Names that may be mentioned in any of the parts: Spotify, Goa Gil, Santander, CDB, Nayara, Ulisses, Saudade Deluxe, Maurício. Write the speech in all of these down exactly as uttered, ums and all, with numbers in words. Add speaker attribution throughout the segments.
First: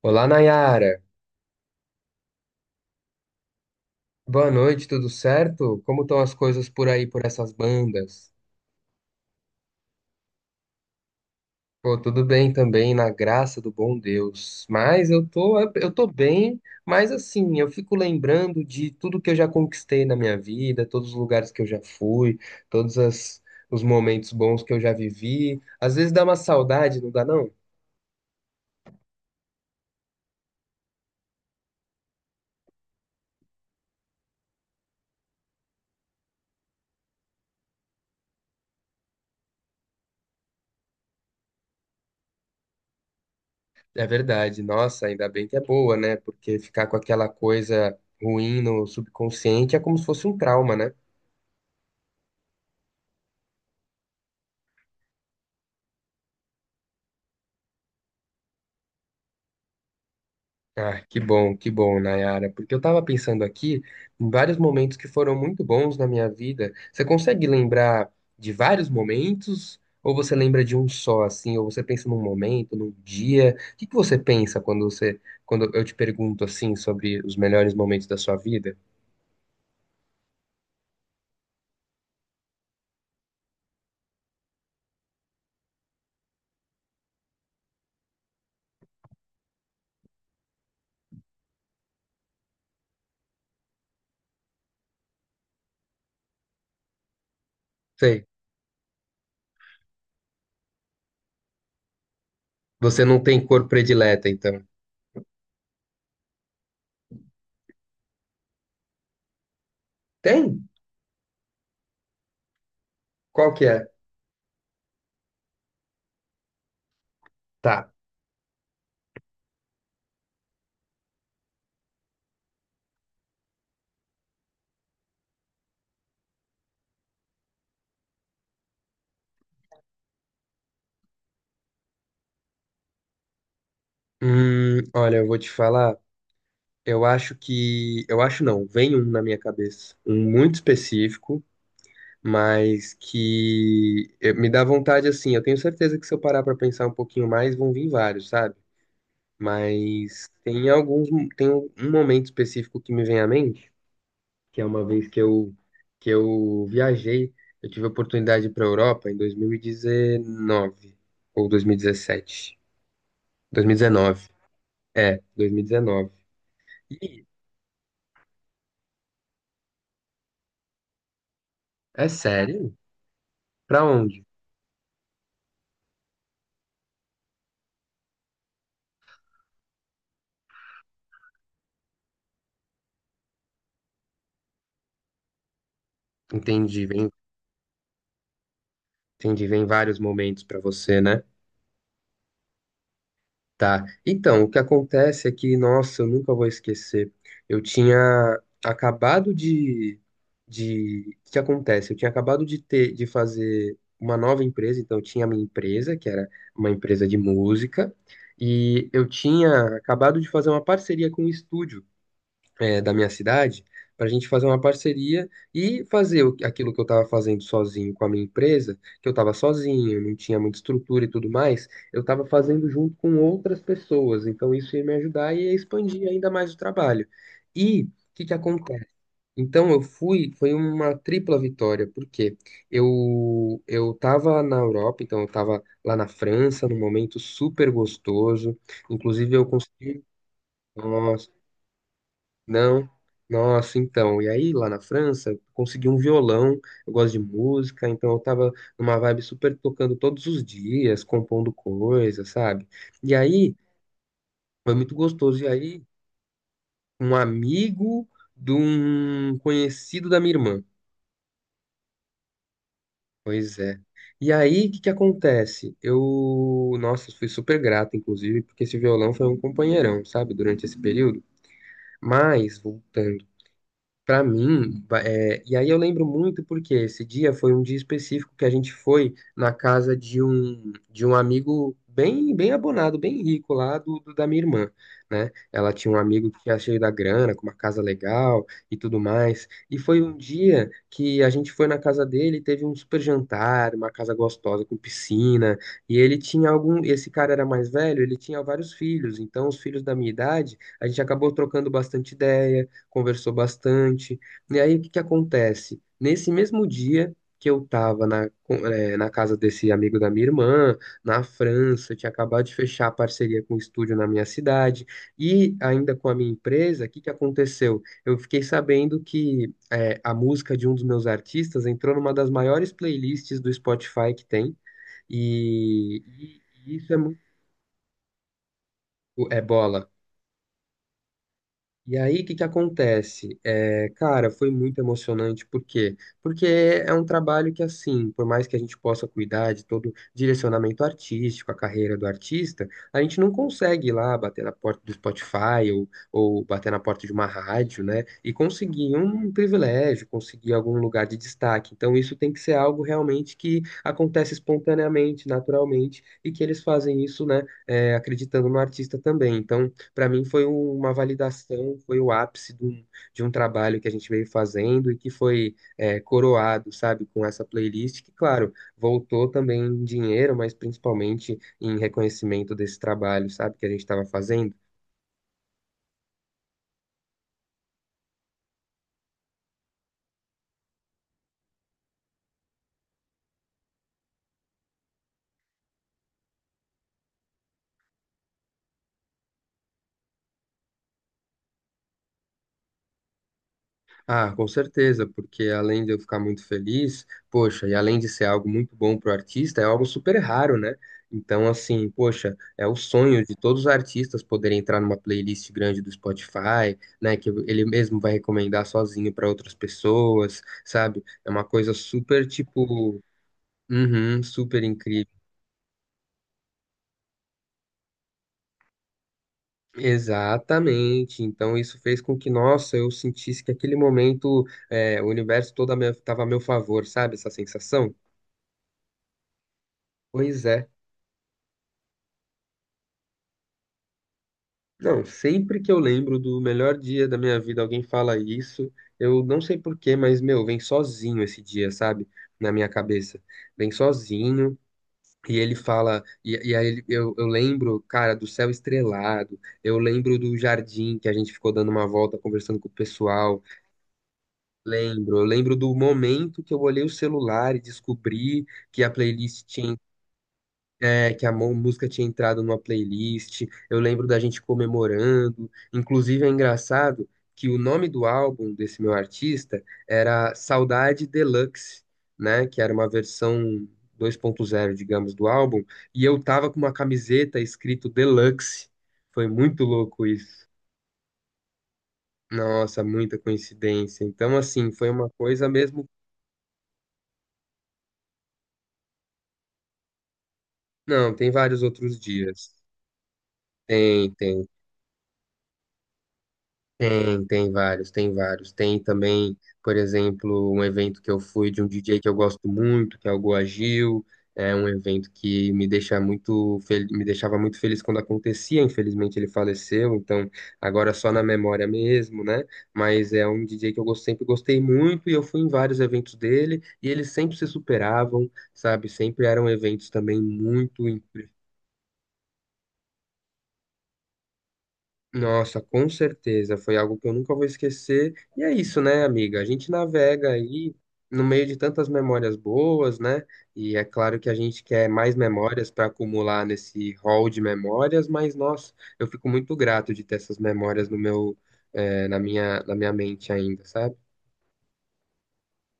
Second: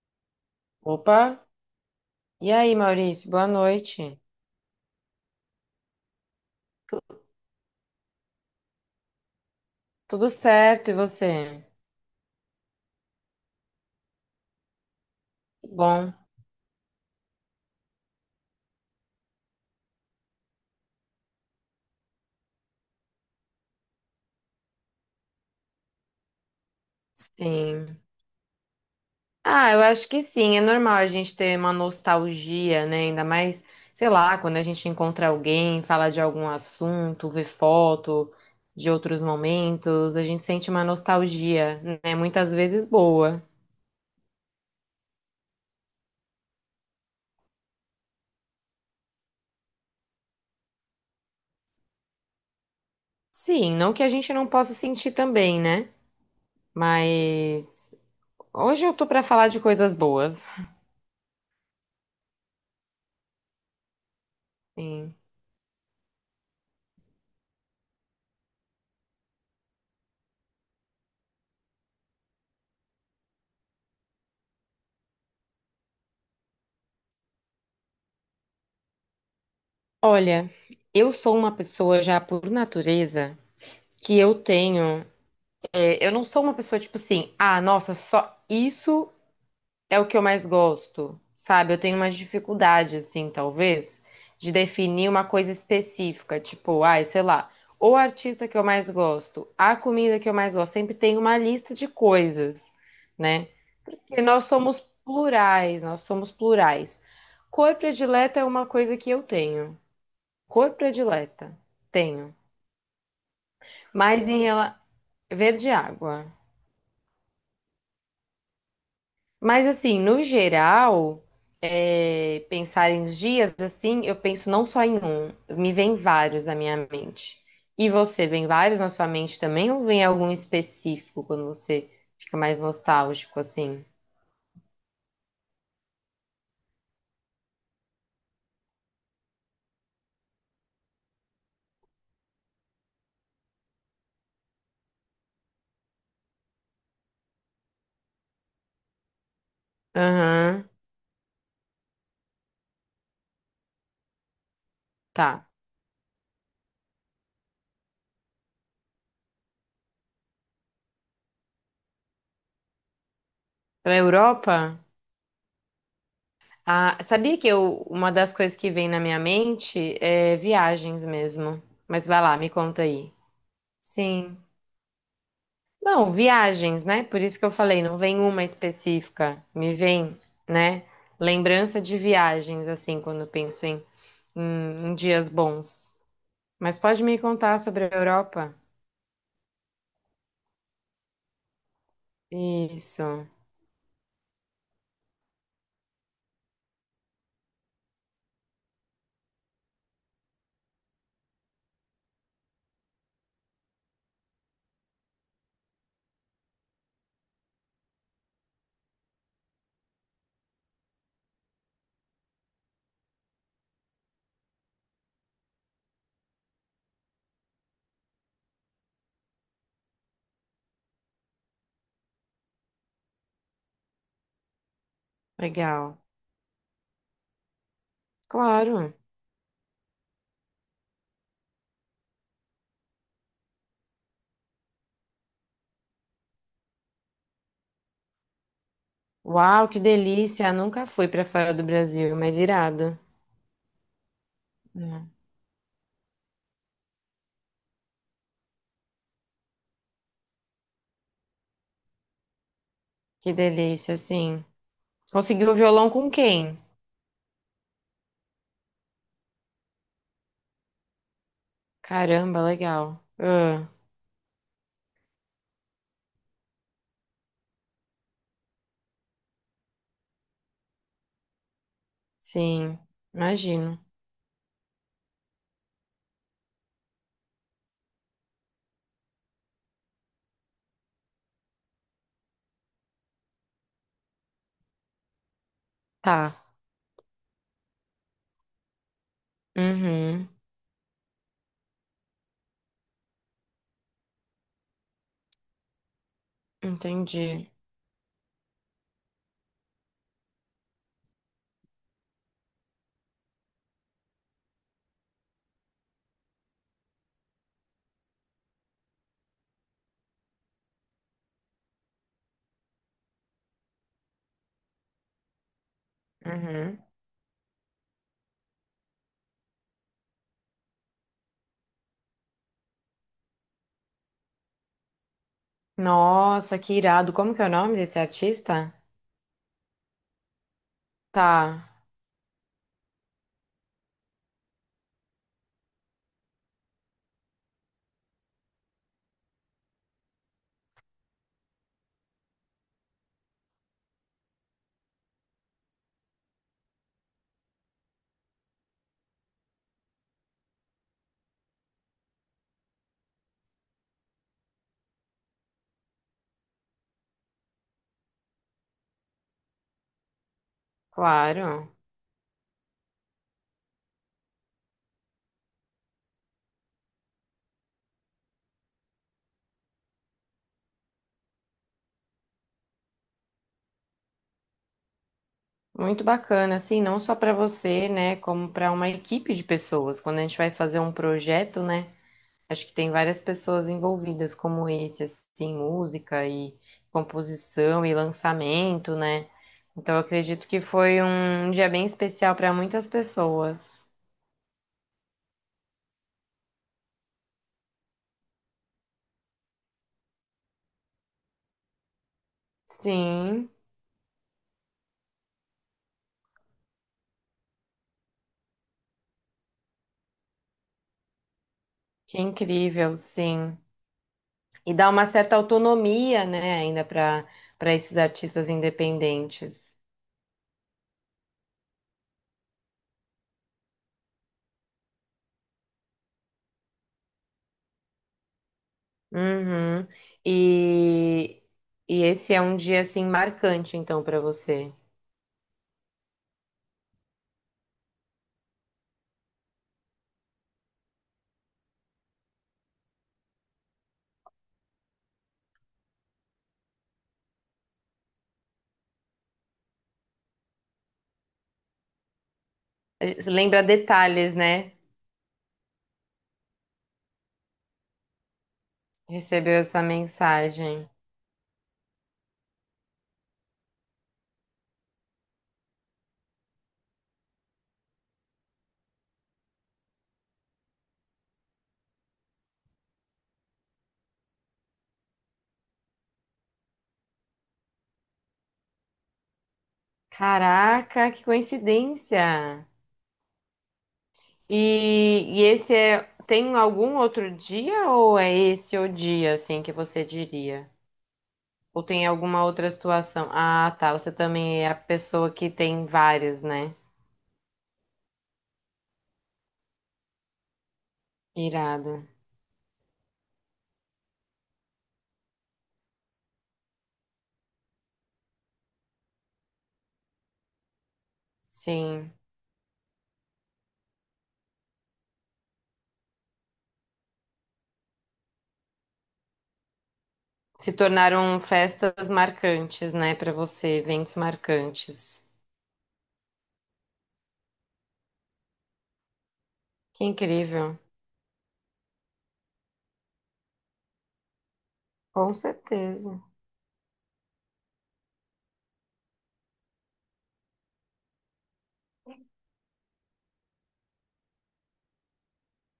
Speaker 1: Olá, Nayara.
Speaker 2: Opa! E aí, Maurício, boa noite.
Speaker 1: Boa noite, tudo certo? Como estão as coisas por aí,
Speaker 2: Tu-
Speaker 1: por essas bandas?
Speaker 2: Tudo certo, e você?
Speaker 1: Pô, tudo bem também, na graça do bom Deus. Mas eu tô, eu tô
Speaker 2: Bom,
Speaker 1: bem, mas assim, eu fico lembrando de tudo que eu já conquistei na minha vida, todos os lugares que eu já fui, todos as- os momentos bons que eu já vivi. Às vezes dá uma saudade, não dá não?
Speaker 2: sim. Ah, eu acho que sim, é normal a gente ter uma nostalgia, né? Ainda mais, sei lá, quando a gente encontra alguém, fala de algum assunto, vê foto de outros momentos, a gente sente uma nostalgia, né? Muitas vezes boa.
Speaker 1: É verdade. Nossa, ainda bem que é boa, né? Porque ficar com aquela coisa ruim no subconsciente é como se fosse um trauma, né?
Speaker 2: Sim, não que a gente não possa sentir também, né? Mas hoje eu tô pra falar de coisas boas.
Speaker 1: Ah, que bom, que bom, Nayara, porque eu tava pensando aqui em vários momentos que
Speaker 2: Sim.
Speaker 1: foram muito bons na minha vida. Você consegue lembrar de vários momentos ou você lembra de um só assim, ou você pensa num momento, num dia? O que que você pensa quando você quando eu te pergunto assim sobre os melhores momentos da sua vida?
Speaker 2: Olha, eu sou uma pessoa já por natureza que eu tenho. é, eu não sou uma pessoa tipo assim, ah, nossa, só isso é o que eu mais gosto, sabe? Eu tenho uma dificuldade, assim, talvez, de definir uma coisa específica, tipo, ai, sei lá, o
Speaker 1: Sei.
Speaker 2: artista que eu mais gosto, a comida que eu mais gosto, sempre tem uma lista de coisas,
Speaker 1: Você não tem
Speaker 2: né?
Speaker 1: cor
Speaker 2: Porque
Speaker 1: predileta,
Speaker 2: nós
Speaker 1: então.
Speaker 2: somos plurais, nós somos plurais. Cor predileta é uma coisa que eu tenho.
Speaker 1: Tem?
Speaker 2: Cor predileta, tenho.
Speaker 1: Qual que é?
Speaker 2: Mas em relação. Verde é água.
Speaker 1: Tá.
Speaker 2: Mas assim, no geral, é, pensar em dias assim, eu penso não só em um, me vem vários na minha mente. E você, vem vários na sua mente também, ou vem algum específico quando você fica mais nostálgico assim?
Speaker 1: Hum, olha, eu vou te falar. Eu acho que. Eu acho não. Vem um na minha cabeça. Um muito específico, mas que eh, me dá vontade assim. Eu tenho certeza que se eu parar pra pensar um pouquinho mais, vão vir vários, sabe? Mas
Speaker 2: Aham,
Speaker 1: tem alguns, tem um um momento específico que me vem à mente, que é uma vez que
Speaker 2: tá.
Speaker 1: eu que eu viajei, eu tive a oportunidade para Europa em dois mil e dezenove ou dois mil e dezessete,
Speaker 2: Pra
Speaker 1: dois mil e dezenove,
Speaker 2: Europa,
Speaker 1: é, dois mil e dezenove. E
Speaker 2: ah,
Speaker 1: dezenove. E
Speaker 2: sabia que eu, uma das coisas que vem na minha mente é viagens mesmo. Mas
Speaker 1: é
Speaker 2: vai lá, me
Speaker 1: sério?
Speaker 2: conta aí.
Speaker 1: Pra onde?
Speaker 2: Sim. Não, viagens, né? Por isso que eu falei, não vem uma específica. Me vem, né? Lembrança de viagens, assim, quando eu penso em, em, em dias bons. Mas
Speaker 1: Entendi,
Speaker 2: pode
Speaker 1: vem,
Speaker 2: me contar sobre a Europa?
Speaker 1: entendi, vem vários momentos pra você, né?
Speaker 2: Isso,
Speaker 1: Tá. Então, o que acontece é que, nossa, eu nunca vou esquecer. Eu tinha acabado de, de... O que acontece? Eu tinha acabado de ter, de fazer uma nova empresa, então eu tinha a minha empresa, que era uma empresa de música, e eu tinha acabado de fazer uma parceria com um estúdio é, da minha cidade para a gente fazer uma parceria e fazer o- aquilo que eu estava fazendo sozinho com a minha empresa, que eu estava sozinho, não tinha muita estrutura e tudo mais, eu estava fazendo junto com outras pessoas. Então isso ia me ajudar e ia
Speaker 2: legal.
Speaker 1: expandir ainda mais o trabalho. E o que que acontece?
Speaker 2: Claro.
Speaker 1: Então eu fui, foi uma tripla vitória, porque eu eu estava na Europa, então eu estava lá na França, num momento super gostoso. Inclusive eu
Speaker 2: Uau, que
Speaker 1: consegui,
Speaker 2: delícia! Nunca fui pra
Speaker 1: nossa,
Speaker 2: fora do Brasil, mas
Speaker 1: não.
Speaker 2: irado.
Speaker 1: Nossa, então. E aí, lá na
Speaker 2: Hum.
Speaker 1: França, eu consegui um violão. Eu gosto de música, então eu tava numa vibe super tocando todos os dias, compondo coisas, sabe? E
Speaker 2: Que
Speaker 1: aí,
Speaker 2: delícia, sim.
Speaker 1: foi muito gostoso. E
Speaker 2: Conseguiu o
Speaker 1: aí,
Speaker 2: violão com quem?
Speaker 1: um amigo de um conhecido da minha irmã.
Speaker 2: Caramba, legal.
Speaker 1: Pois
Speaker 2: Ah,
Speaker 1: é. E aí, o que que acontece? Eu, nossa, fui super grato, inclusive, porque esse violão foi um companheirão, sabe, durante esse período. Mas,
Speaker 2: sim,
Speaker 1: voltando
Speaker 2: imagino.
Speaker 1: para mim, ba- é, e aí eu lembro muito porque esse dia foi um dia específico que a gente foi na casa de um de um amigo bem bem abonado, bem rico lá do, do- da minha irmã, né? Ela tinha um amigo
Speaker 2: Tá.
Speaker 1: que era cheio da grana, com uma casa legal e tudo mais. E foi um
Speaker 2: Uhum,
Speaker 1: dia que a gente foi na casa dele, teve um super jantar, uma casa gostosa com piscina, e ele tinha algum, esse cara era
Speaker 2: entendi.
Speaker 1: mais velho, ele tinha vários filhos, então os filhos da minha idade, a gente acabou trocando bastante ideia, conversou bastante. E aí, o que que acontece? Nesse mesmo dia que eu estava na, com- eh, na casa desse amigo da minha irmã, na França, eu tinha acabado de fechar a parceria com o estúdio na minha cidade, e ainda com a minha
Speaker 2: Uhum.
Speaker 1: empresa, o que que aconteceu? Eu fiquei sabendo que eh, a música de um dos meus artistas entrou numa das maiores playlists do Spotify que tem, e,
Speaker 2: Nossa, que
Speaker 1: e isso é
Speaker 2: irado.
Speaker 1: muito.
Speaker 2: Como que é o nome desse artista?
Speaker 1: É bola.
Speaker 2: Tá,
Speaker 1: E aí, o que que acontece? É, cara, foi muito emocionante, por quê? Porque é um trabalho que, assim, por mais que a gente possa cuidar de todo o direcionamento artístico, a carreira do artista, a gente não consegue ir lá bater na porta do Spotify ou, ou bater na porta de uma rádio, né? E conseguir um privilégio, conseguir algum lugar de destaque. Então, isso tem que ser algo realmente que acontece espontaneamente, naturalmente, e que eles fazem isso, né, é, acreditando no artista também. Então para mim foi uma validação,
Speaker 2: claro.
Speaker 1: foi o ápice de um, de um trabalho que a gente veio fazendo e que foi é, coroado, sabe, com essa playlist, que, claro, voltou também em dinheiro, mas principalmente em reconhecimento desse trabalho, sabe, que a gente estava fazendo.
Speaker 2: Muito bacana, assim, não só para você, né, como para uma equipe de pessoas. Quando a gente vai fazer um projeto, né, acho que tem várias pessoas envolvidas, como esse, assim, música e composição e lançamento, né? Então, eu acredito que foi um dia bem especial para muitas pessoas.
Speaker 1: Ah, com certeza, porque além de eu ficar muito feliz, poxa, e além de ser algo muito bom para o artista, é algo super raro, né? Então, assim, poxa, é o sonho de
Speaker 2: Sim,
Speaker 1: todos os artistas poderem entrar numa playlist grande do Spotify, né? Que ele mesmo vai recomendar sozinho para outras pessoas, sabe? É uma coisa
Speaker 2: que
Speaker 1: super,
Speaker 2: incrível,
Speaker 1: tipo,
Speaker 2: sim.
Speaker 1: uhum, super
Speaker 2: E dá uma
Speaker 1: incrível.
Speaker 2: certa autonomia, né, ainda para para esses artistas independentes.
Speaker 1: Exatamente. Então isso fez com que, nossa, eu sentisse que aquele momento, é, o universo todo estava a meu tava a meu favor, sabe? Essa sensação.
Speaker 2: Uhum.
Speaker 1: Pois é.
Speaker 2: E, e esse é um dia assim marcante, então, para você.
Speaker 1: Não, sempre que eu lembro do melhor dia da minha vida, alguém fala isso, eu não sei por quê, mas, meu, vem sozinho esse dia, sabe? Na minha cabeça. Vem sozinho, e ele fala, e, e aí ele- eu, eu lembro, cara, do céu estrelado, eu lembro do jardim que a gente ficou dando uma volta conversando com o
Speaker 2: Eh,
Speaker 1: pessoal,
Speaker 2: lembra detalhes, né?
Speaker 1: lembro, eu lembro do momento que eu olhei o celular e descobri que a playlist
Speaker 2: Recebeu
Speaker 1: tinha
Speaker 2: essa mensagem.
Speaker 1: é, que a mú- música tinha entrado numa playlist. Eu lembro da gente comemorando. Inclusive, é engraçado que o nome do álbum desse meu artista era Saudade Deluxe, né? Que era uma versão dois ponto zero, digamos, do álbum. E eu tava com uma camiseta escrito Deluxe. Foi muito louco isso.
Speaker 2: Caraca, que coincidência!
Speaker 1: Nossa, muita coincidência. Então, assim, foi uma
Speaker 2: E, e
Speaker 1: coisa
Speaker 2: esse
Speaker 1: mesmo.
Speaker 2: é, tem algum outro dia ou é esse o dia, assim, que você diria?
Speaker 1: Não, tem vários
Speaker 2: Ou
Speaker 1: outros
Speaker 2: tem alguma
Speaker 1: dias.
Speaker 2: outra situação? Ah, tá,
Speaker 1: Tem,
Speaker 2: você
Speaker 1: tem.
Speaker 2: também é a pessoa que tem vários, né?
Speaker 1: Tem, tem vários, tem vários. Tem também, por exemplo, um evento que eu fui de um
Speaker 2: Irado.
Speaker 1: D J que eu gosto muito, que é o Goa Gil. É um evento que me deixa muito fel- me deixava muito feliz quando acontecia. Infelizmente ele faleceu, então agora é só na memória
Speaker 2: Sim.
Speaker 1: mesmo, né? Mas é um D J que eu gos- sempre gostei muito e eu fui em vários eventos dele e eles sempre se superavam, sabe? Sempre eram eventos também
Speaker 2: Se
Speaker 1: muito.
Speaker 2: tornaram festas marcantes, né, pra você, eventos marcantes.
Speaker 1: Nossa, com certeza, foi algo que eu nunca vou esquecer. E é isso, né, amiga? A gente
Speaker 2: Que
Speaker 1: navega aí
Speaker 2: incrível.
Speaker 1: no meio de tantas memórias boas, né? E é claro que a gente quer mais
Speaker 2: Com
Speaker 1: memórias para
Speaker 2: certeza.
Speaker 1: acumular nesse hall de memórias, mas nossa, eu fico muito grato de ter essas memórias no meu, eh, na minha, na minha mente ainda, sabe?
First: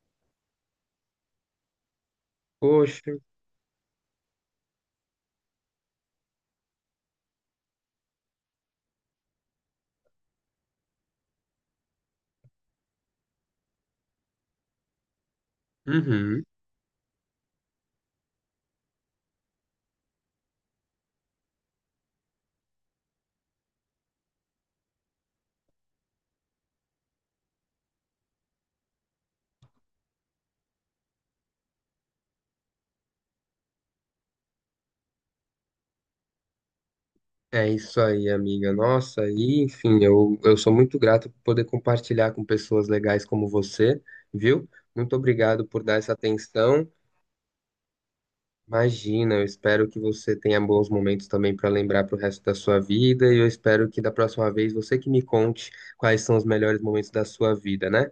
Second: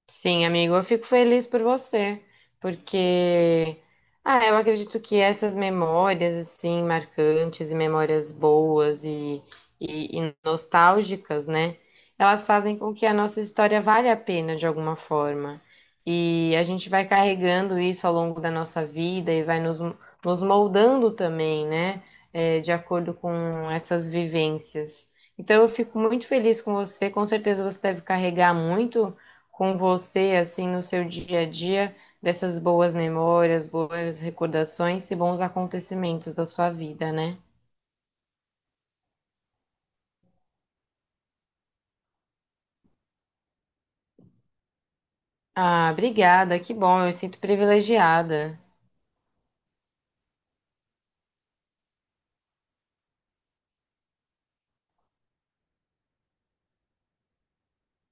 Speaker 2: Sim, amigo, eu fico feliz por você,
Speaker 1: Poxa,
Speaker 2: porque ah, eu acredito que essas memórias assim marcantes e memórias boas e, e, e nostálgicas, né? Elas fazem com que a nossa história valha a pena de alguma forma.
Speaker 1: uhum.
Speaker 2: E a gente vai carregando isso ao longo da nossa vida e vai nos, nos moldando também, né? É, de acordo com essas vivências. Então eu fico muito feliz com você, com certeza você deve carregar muito com você, assim, no seu dia a dia, dessas boas memórias, boas recordações e bons acontecimentos da sua vida, né?
Speaker 1: É isso aí, amiga. Nossa, e enfim, eu, eu sou muito grato por poder compartilhar com pessoas legais como você, viu? Muito obrigado por
Speaker 2: Ah,
Speaker 1: dar essa
Speaker 2: obrigada, que
Speaker 1: atenção.
Speaker 2: bom, eu me sinto privilegiada.
Speaker 1: Imagina, eu espero que você tenha bons momentos também para lembrar para o resto da sua vida. E eu espero que da próxima vez você que me conte quais são os melhores momentos da sua vida, né?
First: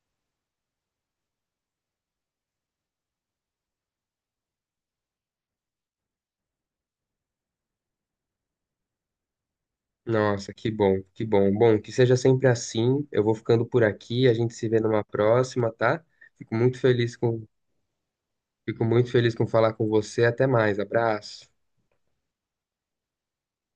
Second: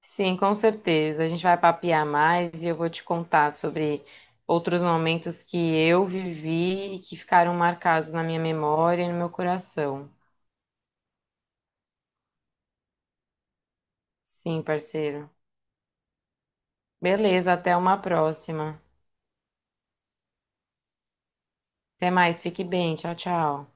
Speaker 2: Sim, com certeza. A gente vai papear mais e eu vou te contar sobre outros momentos que eu vivi e que ficaram marcados na minha memória e no meu coração.
Speaker 1: Nossa, que bom, que bom. Bom, que seja sempre assim. Eu vou ficando por aqui, a gente
Speaker 2: Sim,
Speaker 1: se vê numa
Speaker 2: parceiro.
Speaker 1: próxima, tá? Fico muito feliz com,
Speaker 2: Beleza, até uma próxima.
Speaker 1: fico muito feliz com falar com você. Até mais, abraço.
Speaker 2: Até mais, fique bem. Tchau, tchau.